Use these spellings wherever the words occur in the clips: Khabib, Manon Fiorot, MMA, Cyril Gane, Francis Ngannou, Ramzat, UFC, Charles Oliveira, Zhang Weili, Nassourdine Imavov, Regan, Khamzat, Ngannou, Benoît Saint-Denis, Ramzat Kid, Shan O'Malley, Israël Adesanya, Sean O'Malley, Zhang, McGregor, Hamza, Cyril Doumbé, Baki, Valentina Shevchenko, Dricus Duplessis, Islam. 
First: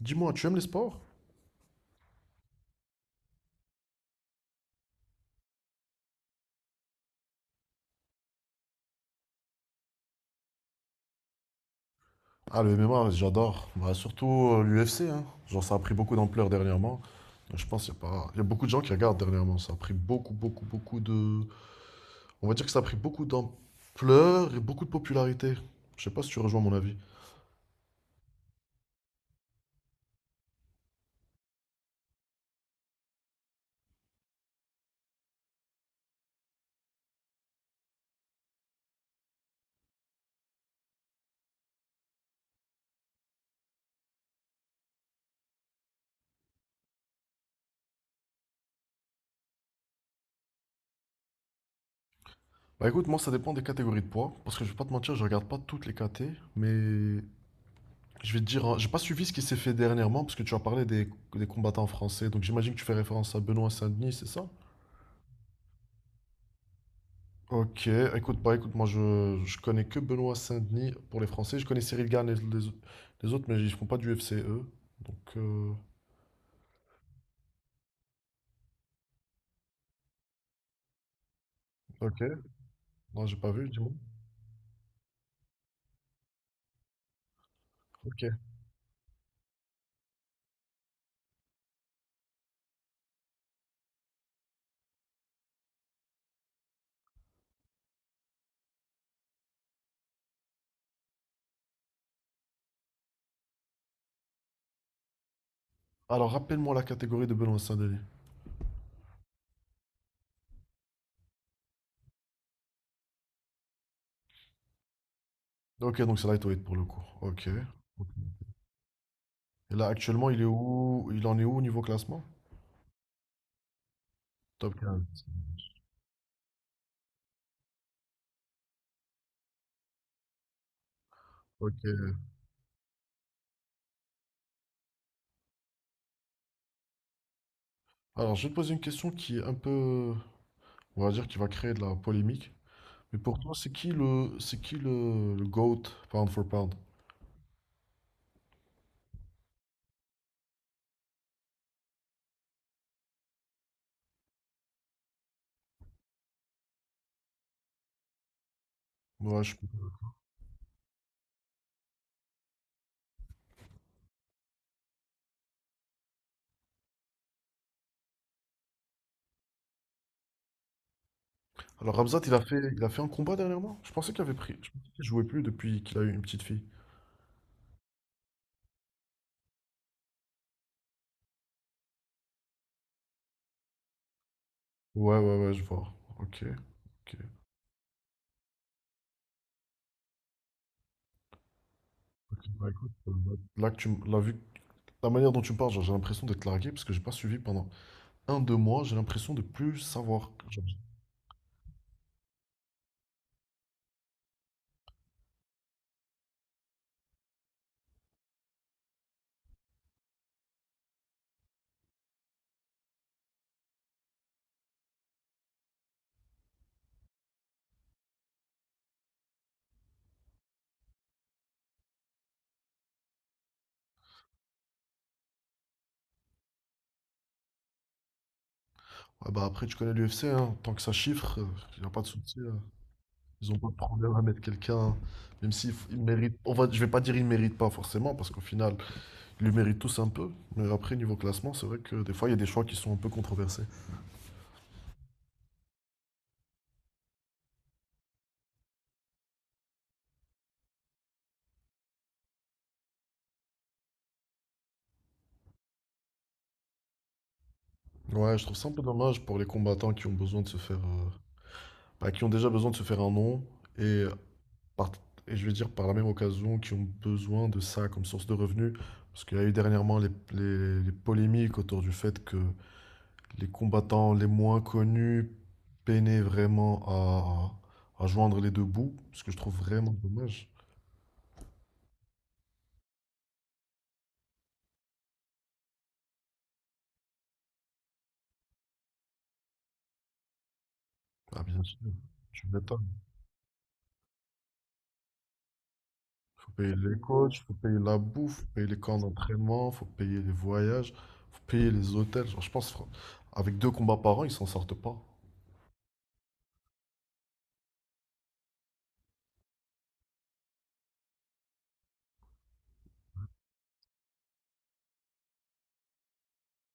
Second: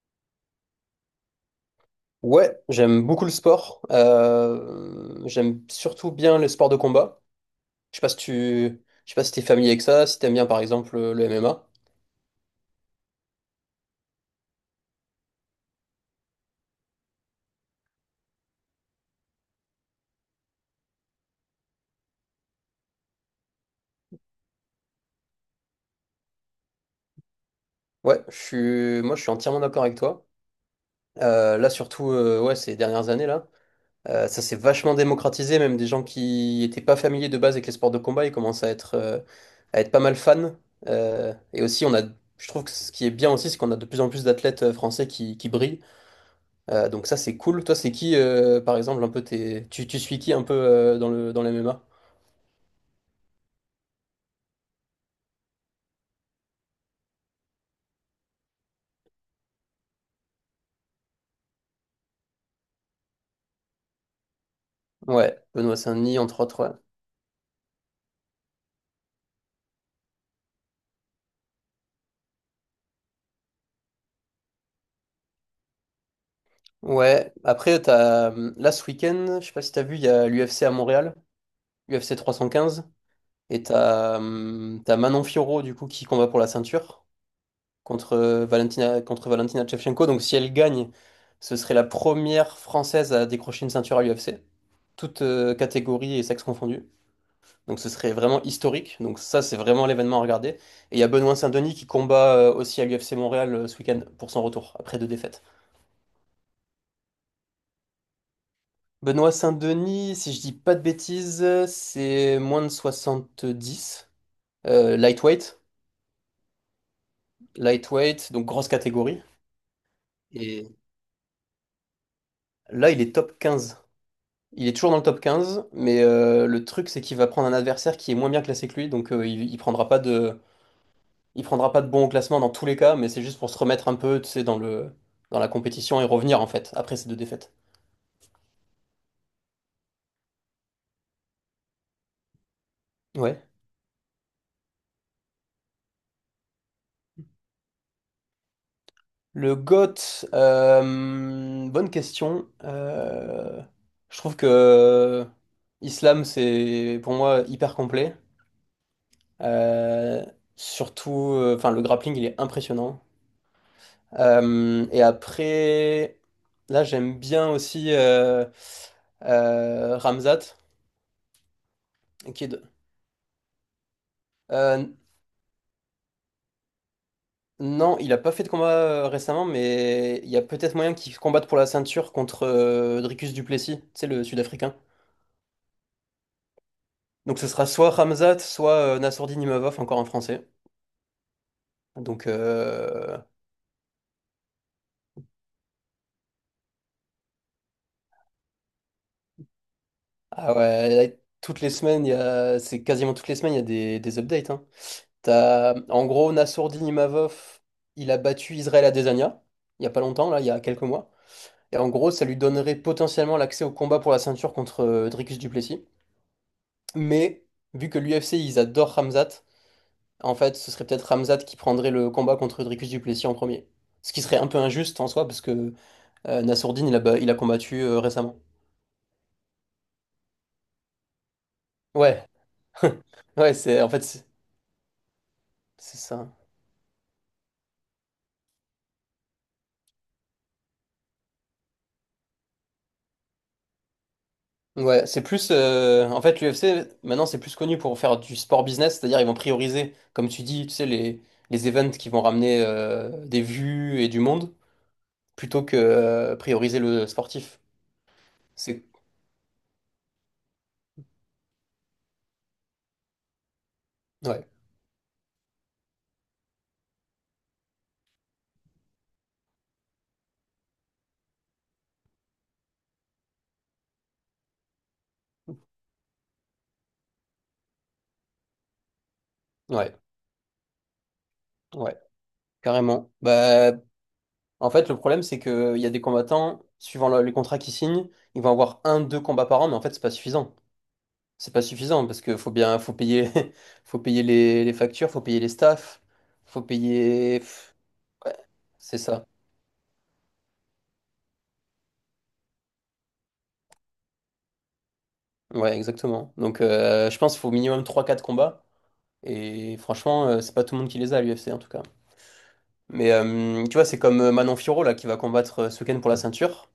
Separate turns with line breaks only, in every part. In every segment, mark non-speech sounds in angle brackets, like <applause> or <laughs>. Dis-moi, tu aimes les sports?
Ouais, j'aime beaucoup le sport. J'aime surtout bien les sports de combat. Je sais pas si t'es familier avec ça, si t'aimes bien par exemple le MMA.
Ah, le MMA, j'adore. Bah, surtout l'UFC, hein. Genre, ça a pris beaucoup d'ampleur dernièrement. Je pense qu'il y a pas... il y a beaucoup de gens qui regardent dernièrement. Ça a pris beaucoup, beaucoup, beaucoup de... On va dire que ça a pris beaucoup d'ampleur et beaucoup de popularité. Je sais pas si tu rejoins mon avis.
Ouais, je suis, moi je suis entièrement d'accord avec toi. Là surtout, ouais, ces dernières années là. Ça s'est vachement démocratisé, même des gens qui n'étaient pas familiers de base avec les sports de combat, ils commencent à être pas mal fans. Et aussi, je trouve que ce qui est bien aussi, c'est qu'on a de plus en plus d'athlètes français qui brillent. Donc ça, c'est cool. Toi, c'est qui, par exemple, un peu tu suis qui un peu dans les MMA?
Bah écoute, moi, ça dépend des catégories de poids. Parce que je vais pas te mentir, je regarde pas toutes les catés. Mais je vais te dire, hein, j'ai pas suivi ce qui s'est fait dernièrement. Parce que tu as parlé des combattants français. Donc j'imagine que tu fais référence à Benoît Saint-Denis, c'est ça?
Ouais, Benoît Saint-Denis, entre autres, ouais.
Ok, écoute, je connais que Benoît Saint-Denis pour les Français. Je connais Cyril Gane et les autres, mais ils font pas du FC eux. Donc,
Ouais, après, là, ce week-end, je sais pas si t'as vu, il y a l'UFC à Montréal, UFC
ok,
315,
non, j'ai pas
et
vu, dis-moi.
t'as Manon Fiorot, du coup, qui combat pour la ceinture
Ok.
contre Valentina Shevchenko. Donc si elle gagne, ce serait la première Française à décrocher une ceinture à l'UFC, toutes catégories et sexes confondus. Donc ce serait vraiment historique. Donc ça, c'est vraiment l'événement à regarder. Et il y a Benoît Saint-Denis qui combat aussi à l'UFC Montréal ce week-end pour son retour, après deux défaites.
Alors, rappelle-moi la catégorie de Benoît Saint-Denis.
Benoît Saint-Denis, si je dis pas de bêtises, c'est moins de 70, lightweight.
Ok, donc c'est lightweight pour le coup. Ok. Et
Lightweight, donc grosse catégorie.
là, actuellement, il est
Et
où? Il en est où au niveau classement?
là, il est top 15. Il est
Top
toujours dans le top
15.
15, mais le truc c'est qu'il va prendre un adversaire qui est moins bien classé que lui, donc il prendra pas de bon au
Ok.
classement dans tous les cas, mais c'est juste pour se remettre un peu, tu sais, dans la compétition et revenir en fait après ces deux défaites.
Alors, je vais te poser une question qui est un peu, on va dire, qui va créer de la polémique. Mais pour
Ouais.
toi, c'est qui le GOAT, pound for pound?
Le GOAT, bonne question. Je trouve que Islam c'est pour moi hyper complet.
Ouais, je suis.
Euh, Surtout, enfin le grappling il est impressionnant. Et après, là, j'aime bien aussi Ramzat
Alors Ramzat, il a fait,
Kid.
il a fait un combat dernièrement? Je pensais qu'il avait pris. Je
Euh,
pensais qu'il jouait plus depuis qu'il a eu une petite fille.
non, il a pas fait de combat récemment, mais il y a peut-être moyen qu'il combatte pour la ceinture contre Dricus Duplessis, tu sais, le Sud-Africain.
Ouais, ouais, ouais, je vois. Ok. Ok.
Donc ce sera soit Ramzat, soit Nassourdine Imavov, encore un Français. Donc,
Ok, bah écoute,
euh,
ouais. Là, la manière dont tu me parles, genre, j'ai l'impression d'être largué parce que j'ai pas suivi pendant un, deux mois, j'ai l'impression de plus savoir.
ah
Genre,
ouais, là, toutes les semaines, c'est quasiment toutes les semaines, il y a des updates, hein. T'as, en gros, Nassourdine Imavov, il a battu Israël Adesanya, il y a pas longtemps, là, il y a quelques mois. Et en gros, ça lui donnerait potentiellement l'accès au combat pour la ceinture contre Dricus du Plessis. Mais, vu que l'UFC, ils adorent Khamzat, en fait, ce serait peut-être Khamzat qui prendrait le combat contre Dricus du Plessis en premier. Ce qui serait un peu injuste en soi, parce que Nassourdine, il a combattu récemment.
ouais, bah après tu connais l'UFC, hein, tant que ça chiffre, il n'y a pas de
Ouais,
souci, hein.
<laughs>
Ils
ouais,
ont pas de
c'est, en fait,
problème à
c'est
mettre quelqu'un, même il
c'est ça.
mérite. Je vais pas dire il mérite pas forcément, parce qu'au final, ils le méritent tous un peu. Mais après, niveau classement, c'est vrai que des fois, il y a des choix qui sont un peu controversés.
Ouais, c'est plus. En fait, l'UFC, maintenant, c'est plus connu pour faire du sport business, c'est-à-dire ils vont prioriser, comme tu dis, tu sais, les events qui vont ramener des vues et du monde, plutôt que prioriser le sportif.
Ouais, je trouve ça un peu
C'est.
dommage pour les combattants qui ont besoin de se bah, qui ont déjà besoin de se faire un nom et,
Ouais,
par- et je vais dire par la même occasion qui ont besoin de ça comme source de revenus. Parce qu'il y a eu dernièrement les polémiques autour du fait que les combattants les moins connus peinaient vraiment à joindre les deux bouts, ce que je trouve vraiment
ouais,
dommage.
ouais, carrément. Bah, en fait, le problème, c'est qu'il y a des combattants, suivant les contrats qu'ils signent, ils vont avoir un, deux combats par an, mais en fait, c'est pas suffisant.
Ah
C'est pas
bien sûr,
suffisant parce que
tu
faut bien,
m'étonnes.
faut payer, <laughs> faut payer les factures, faut payer les staffs,
Faut
faut
payer les coachs,
payer.
faut payer la
Ouais,
bouffe, faut payer les camps
c'est ça.
d'entraînement, faut payer les voyages, faut payer les hôtels. Avec deux combats par an, ils s'en sortent pas.
Ouais, exactement. Donc, je pense qu'il faut au minimum trois, quatre combats. Et franchement, c'est pas tout le monde qui les a à l'UFC en tout cas. Mais tu vois, c'est comme Manon Fiorot là qui va combattre ce week-end pour la ceinture.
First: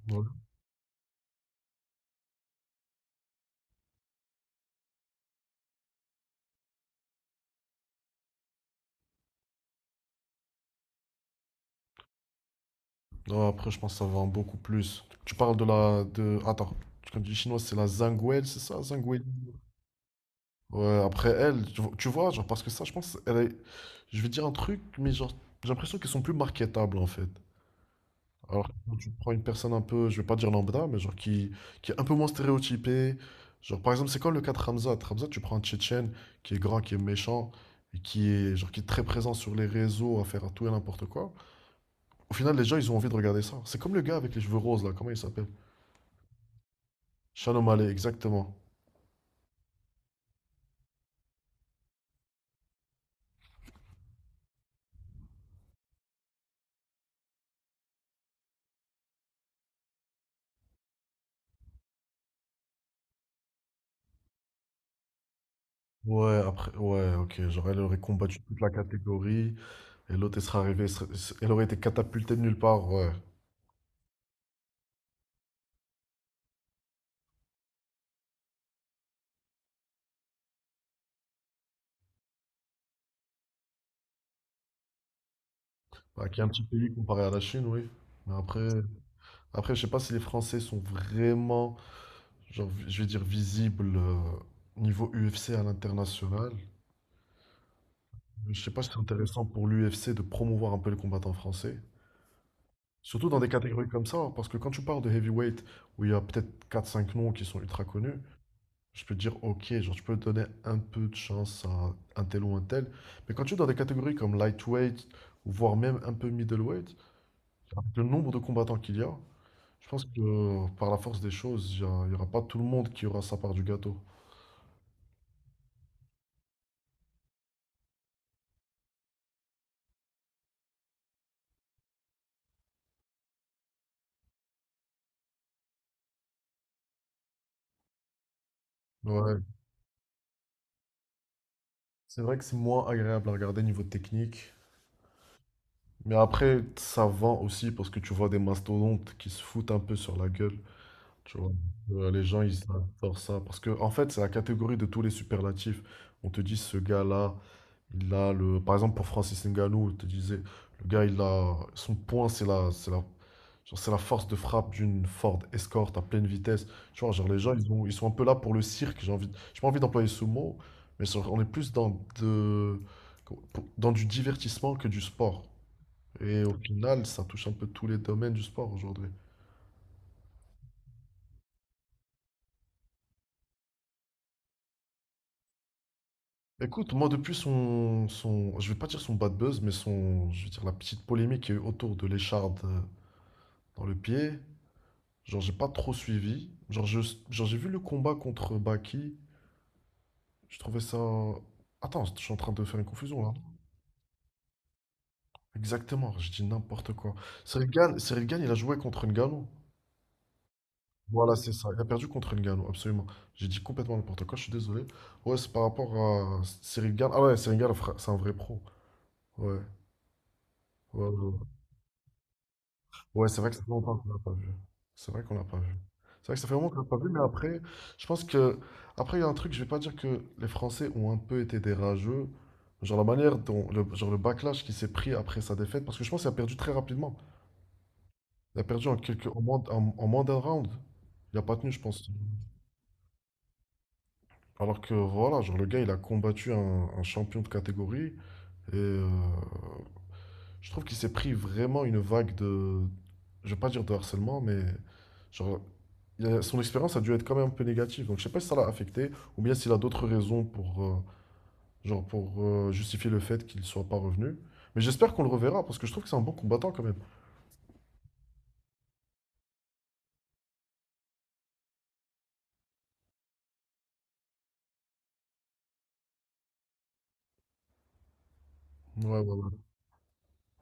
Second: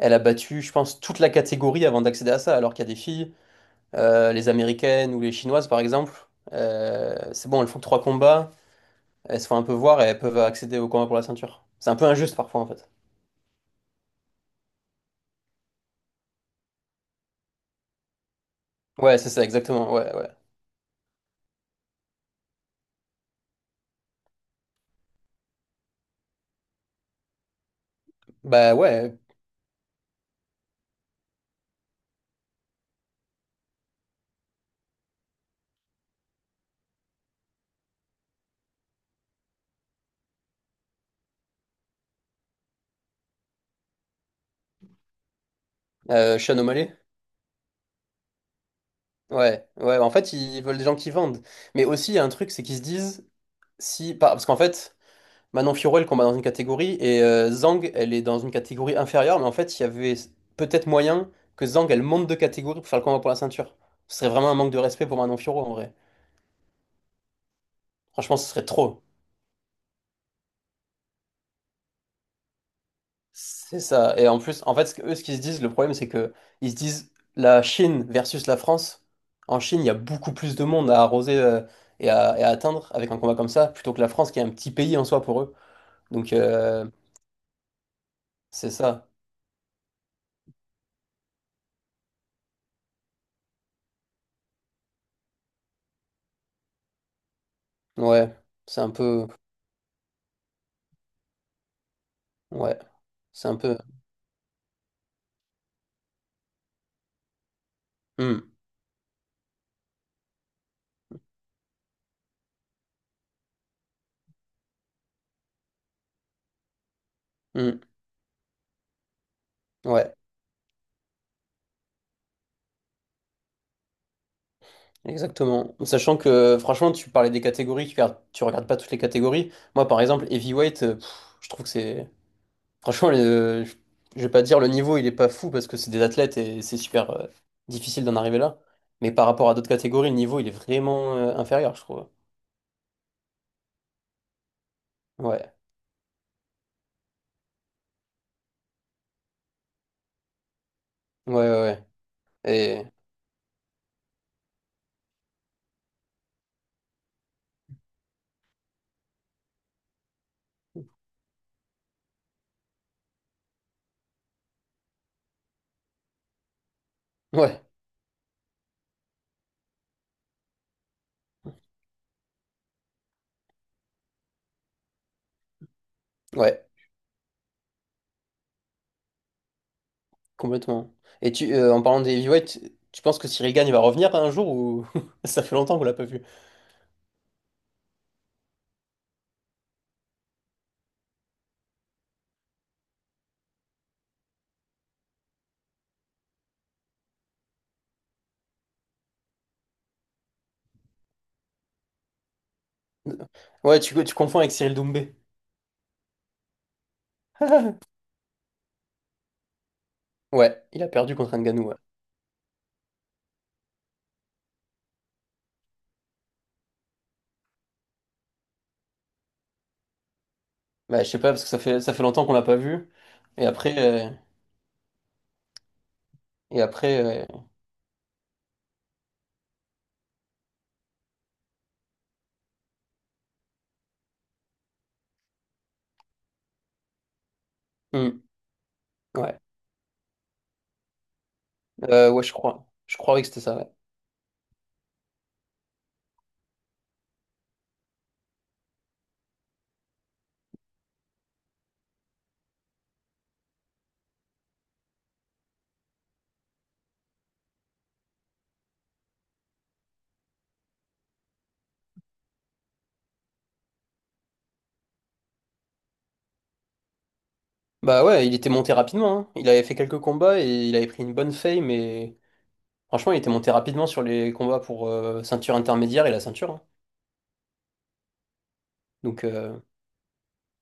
Elle a
Ouais.
battu, je pense, toute la catégorie avant d'accéder à ça, alors qu'il y a des filles, les américaines ou les chinoises par exemple. C'est bon, elles font trois combats, elles se font un peu voir et elles peuvent accéder au combat pour la ceinture. C'est un peu injuste parfois en fait.
Non, après, je pense que ça va en beaucoup plus. Tu parles de la... De... Attends, quand tu dis chinoise, c'est la Zhang Weili, c'est ça, Zhang
Ouais,
Weili?
c'est ça, exactement. Ouais, ouais.
Ouais, après elle, tu vois, genre, parce que ça, je pense, elle est... Je vais dire un truc, mais genre, j'ai l'impression qu'ils sont plus marketables, en fait. Alors,
Bah
quand tu
ouais,
prends une personne un peu, je vais pas dire lambda, mais qui est un peu moins stéréotypée. Genre, par exemple, c'est quoi le cas de Hamza? Hamza, tu prends un Tchétchène qui est grand, qui est méchant, et qui est, genre, qui est très présent sur les réseaux à faire à tout et n'importe quoi. Au final, les gens, ils ont envie de regarder ça. C'est comme le gars avec les cheveux roses, là, comment il s'appelle?
Sean O'Malley.
Shan O'Malley, exactement.
Ouais, ouais, en fait, ils veulent des gens qui vendent. Mais aussi, il y a un truc, c'est qu'ils se disent, si, par- parce qu'en fait, Manon Fiorot, elle combat dans une catégorie, et Zhang, elle est dans une catégorie inférieure, mais en fait, il y avait peut-être moyen que Zhang, elle monte de catégorie pour faire le combat pour la ceinture. Ce serait vraiment un manque de respect pour Manon Fiorot, en vrai.
Ouais, après, ouais, ok. Genre, elle aurait
Franchement,
combattu
ce
toute
serait
la
trop.
catégorie, et l'autre, elle serait arrivée, elle aurait été catapultée de nulle part, ouais.
C'est ça. Et en plus, en fait, eux, ce qu'ils se disent, le problème, c'est que ils se disent, la Chine versus la France, en Chine, il y a beaucoup plus de monde à arroser et à atteindre avec un combat comme ça, plutôt que la France, qui est un petit pays en soi pour eux.
Bah,
Donc
qui est un petit
euh,
pays comparé à la Chine, oui. Mais après.
c'est ça.
Après, je sais pas si les Français sont vraiment, genre, je vais dire, visibles niveau UFC à l'international.
Ouais,
Je sais
c'est
pas si
un
c'est
peu
intéressant pour l'UFC de promouvoir un peu les combattants français.
ouais,
Surtout dans
c'est
des
un peu
catégories comme ça, hein, parce que quand tu parles de heavyweight, où il y a peut-être quatre, cinq noms qui sont ultra connus,
hmm,
je peux te dire, ok, genre, tu peux donner un peu de chance à un tel ou un tel. Mais quand tu es dans des catégories comme lightweight, voire même un peu middleweight,
hmm,
avec le nombre de combattants qu'il y a, je pense
ouais,
que par la force des choses, il n'y aura pas tout le monde qui aura sa part du gâteau.
exactement. Sachant que franchement, tu parlais des catégories, tu regardes pas toutes les catégories. Moi par exemple, heavyweight, pff, je trouve que c'est franchement je vais pas dire le niveau, il est pas fou parce que c'est des athlètes et c'est super difficile d'en arriver là. Mais par
Ouais.
rapport à d'autres catégories, le niveau, il est vraiment inférieur, je trouve.
C'est vrai que c'est moins agréable à regarder niveau technique.
Ouais.
Mais après, ça vend aussi parce que tu vois des mastodontes qui se foutent un peu sur la gueule.
Ouais,
Tu vois,
ouais, ouais.
Les gens, ils
Et
adorent ça. Parce que, en fait, c'est la catégorie de tous les superlatifs. On te dit, ce gars-là, il a le. Par exemple, pour Francis Ngannou, on te disait, le gars, il a. Son point, c'est la. Genre, c'est la force de frappe d'une Ford Escort à pleine vitesse. Tu vois, genre, les gens,
ouais.
ils sont un peu là pour le cirque. J'ai pas envie d'employer ce mot, mais genre, on est plus dans du divertissement que du sport. Et au
Ouais.
final, ça touche un peu tous les domaines du sport aujourd'hui.
Complètement. Et en parlant des Heavyweight, tu penses que Cyril Gane va revenir un jour ou <laughs> ça fait longtemps qu'on l'a pas vu?
Écoute, moi, depuis je vais pas dire son bad buzz, mais son, je vais dire la petite polémique qu'il y a eu autour de l'écharde dans le pied, genre, j'ai pas trop suivi. Genre, j'ai vu le combat contre Baki. Je trouvais ça. Attends, je suis en train de faire une confusion là.
Ouais, tu confonds avec Cyril Doumbé.
Exactement, je dis n'importe quoi. Cyril Gane, il a joué contre Ngannou.
Ouais, il a perdu
Voilà,
contre
c'est
Ngannou,
ça.
ouais.
Il a perdu contre Ngannou, absolument. J'ai dit complètement n'importe quoi, je suis désolé. Ouais, c'est par rapport à Cyril Gane. Ah ouais, c'est un vrai pro. Ouais,
Bah,
ouais,
je sais pas
ouais.
parce que ça fait longtemps qu'on l'a pas vu.
Ouais, c'est
Et
vrai que ça fait
après
longtemps qu'on
euh,
l'a pas vu. C'est vrai qu'on l'a pas vu. C'est vrai que ça fait
et
longtemps qu'on l'a pas vu, mais
après euh,
après, je pense que. Après, il y a un truc, je vais pas dire que les Français ont un peu été des rageux. Genre la manière dont. Genre le backlash qui s'est pris après sa défaite, parce que je pense qu'il a perdu très rapidement.
hmm,
Il a perdu en quelques,
ouais.
en moins, en, en moins d'un round. Il a pas tenu, je pense.
Ouais, je crois que c'était ça. Ouais.
Alors que voilà, genre le gars, il a combattu un champion de catégorie. Et je trouve qu'il s'est pris vraiment une vague de. Je vais pas dire de harcèlement, mais. Genre, son expérience a dû être quand même un peu négative. Donc je sais pas si ça l'a affecté ou bien s'il a d'autres raisons pour, genre pour justifier le fait qu'il soit pas revenu. Mais j'espère qu'on le reverra parce que je trouve que c'est un bon combattant quand même.
Bah ouais, il était monté rapidement, hein. Il avait fait quelques combats et il avait pris une bonne fame. Mais franchement, il était monté rapidement sur les combats pour ceinture intermédiaire et la ceinture, hein.
Ouais,
Donc
ouais, ouais.
euh,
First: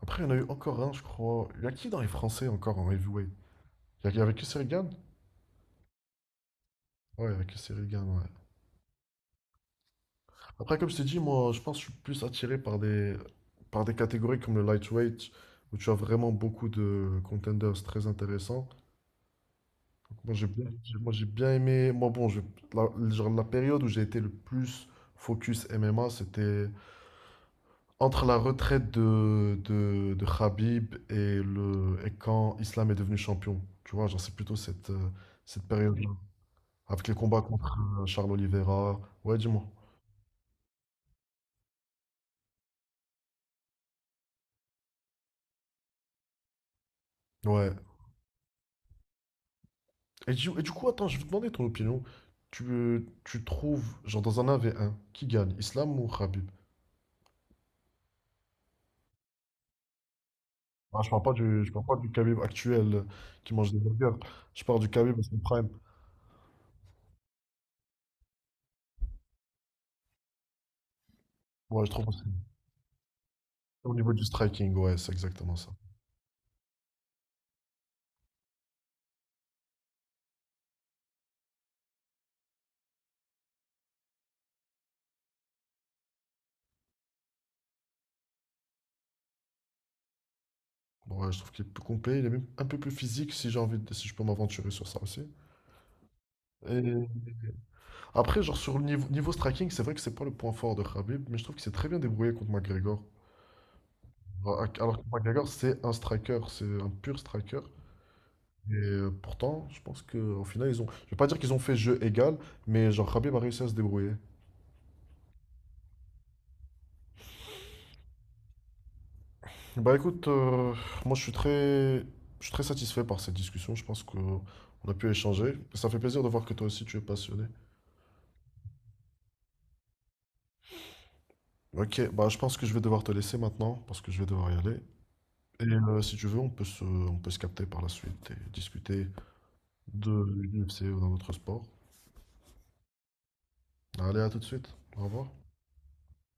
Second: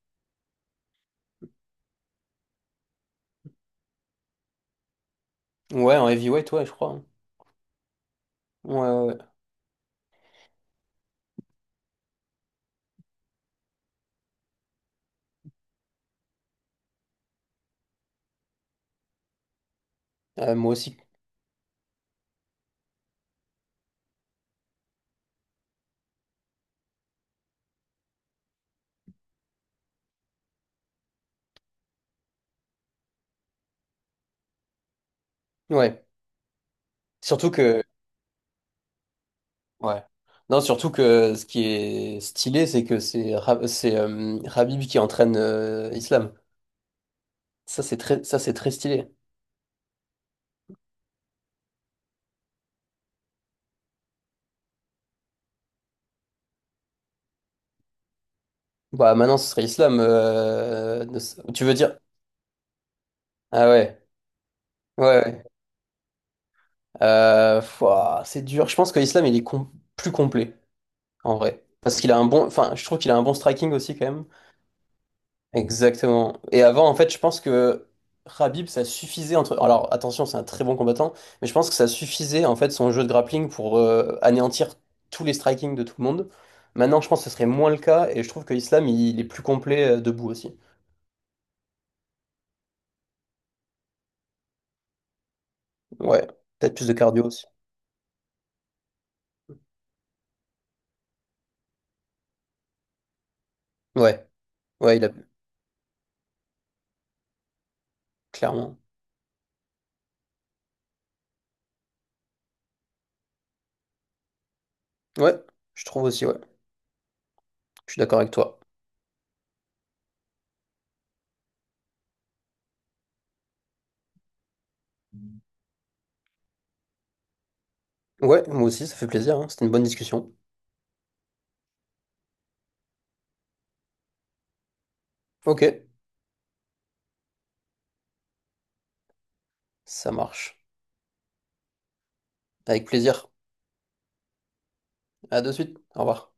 Après, il y en a eu encore un, je crois. Il y a qui dans les Français encore en heavyweight? Il y avait que Regan?
ouais en heavyweight ouais je crois, hein.
Ouais, il y avait que Regan, ouais.
Ouais, ouais. Ouais.
Après, comme je t'ai dit, moi, je pense que je suis plus attiré par par des catégories comme le lightweight où tu as vraiment beaucoup de contenders très intéressants. Moi j'ai bien,
Moi aussi.
j'ai bien aimé. La, genre, la période où j'ai été le plus focus MMA, c'était entre la retraite de Khabib et quand Islam est devenu champion. Tu vois, cette
Ouais.
période-là. Avec les combats
Surtout
contre
que,
Charles Oliveira. Ouais, dis-moi.
ouais. Non, surtout que ce qui est stylé, c'est que c'est Habib qui entraîne Islam.
Ouais.
Ça, c'est très, stylé.
Et du coup, attends, je vais te demander ton opinion. Tu trouves, genre dans un 1v1, qui gagne, Islam ou Khabib?
Bah, maintenant, ce serait Islam.
Ah,
Ne Tu
je
veux
parle pas
dire?
du Khabib actuel qui
Ah
mange des
ouais.
burgers. Je parle du
Ouais,
Khabib à son
ouais.
prime.
Fouah, c'est dur. Je pense que Islam, il est plus complet, en vrai.
Ouais, je
Parce
trouve
qu'il a
aussi.
un bon, enfin, je trouve qu'il a un bon striking
Au
aussi, quand
niveau du
même.
striking, ouais, c'est exactement ça.
Exactement. Et avant, en fait, je pense que Khabib, ça suffisait entre. Alors, attention, c'est un très bon combattant, mais je pense que ça suffisait, en fait, son jeu de grappling pour anéantir tous les striking de tout le monde. Maintenant, je pense que ce serait moins le cas, et je trouve que Islam, est plus complet debout aussi.
Ouais, je trouve qu'il est plus complet, il est même un peu plus physique si j'ai envie de, si je peux m'aventurer sur ça aussi.
Ouais. Peut-être plus de cardio
Et
aussi.
après, niveau striking, c'est vrai que c'est pas le point fort de Khabib, mais je trouve qu'il s'est très bien débrouillé contre McGregor.
Ouais.
Alors alors
Ouais,
que
il a.
McGregor, c'est un striker, c'est un pur striker. Et
Clairement.
pourtant, je pense qu'au final, ils ont. Je vais pas dire qu'ils ont fait jeu égal, mais genre Khabib a réussi à se débrouiller.
Ouais. Je trouve aussi, ouais. Je suis d'accord avec toi.
Bah écoute, moi je suis très satisfait par cette discussion. Je pense qu'on a pu échanger. Ça fait plaisir de voir que toi aussi tu es passionné.
Ouais, moi aussi, ça fait plaisir, hein. C'était une bonne discussion.
Ok, bah je pense que je vais devoir te laisser maintenant parce que je vais devoir y aller.
Ok.
Et si tu veux, on peut se capter par la suite et discuter
Ça
de
marche.
l'UFC ou d'un autre sport.
Avec plaisir.
Allez, à tout de suite. Au revoir.
À de suite. Au revoir.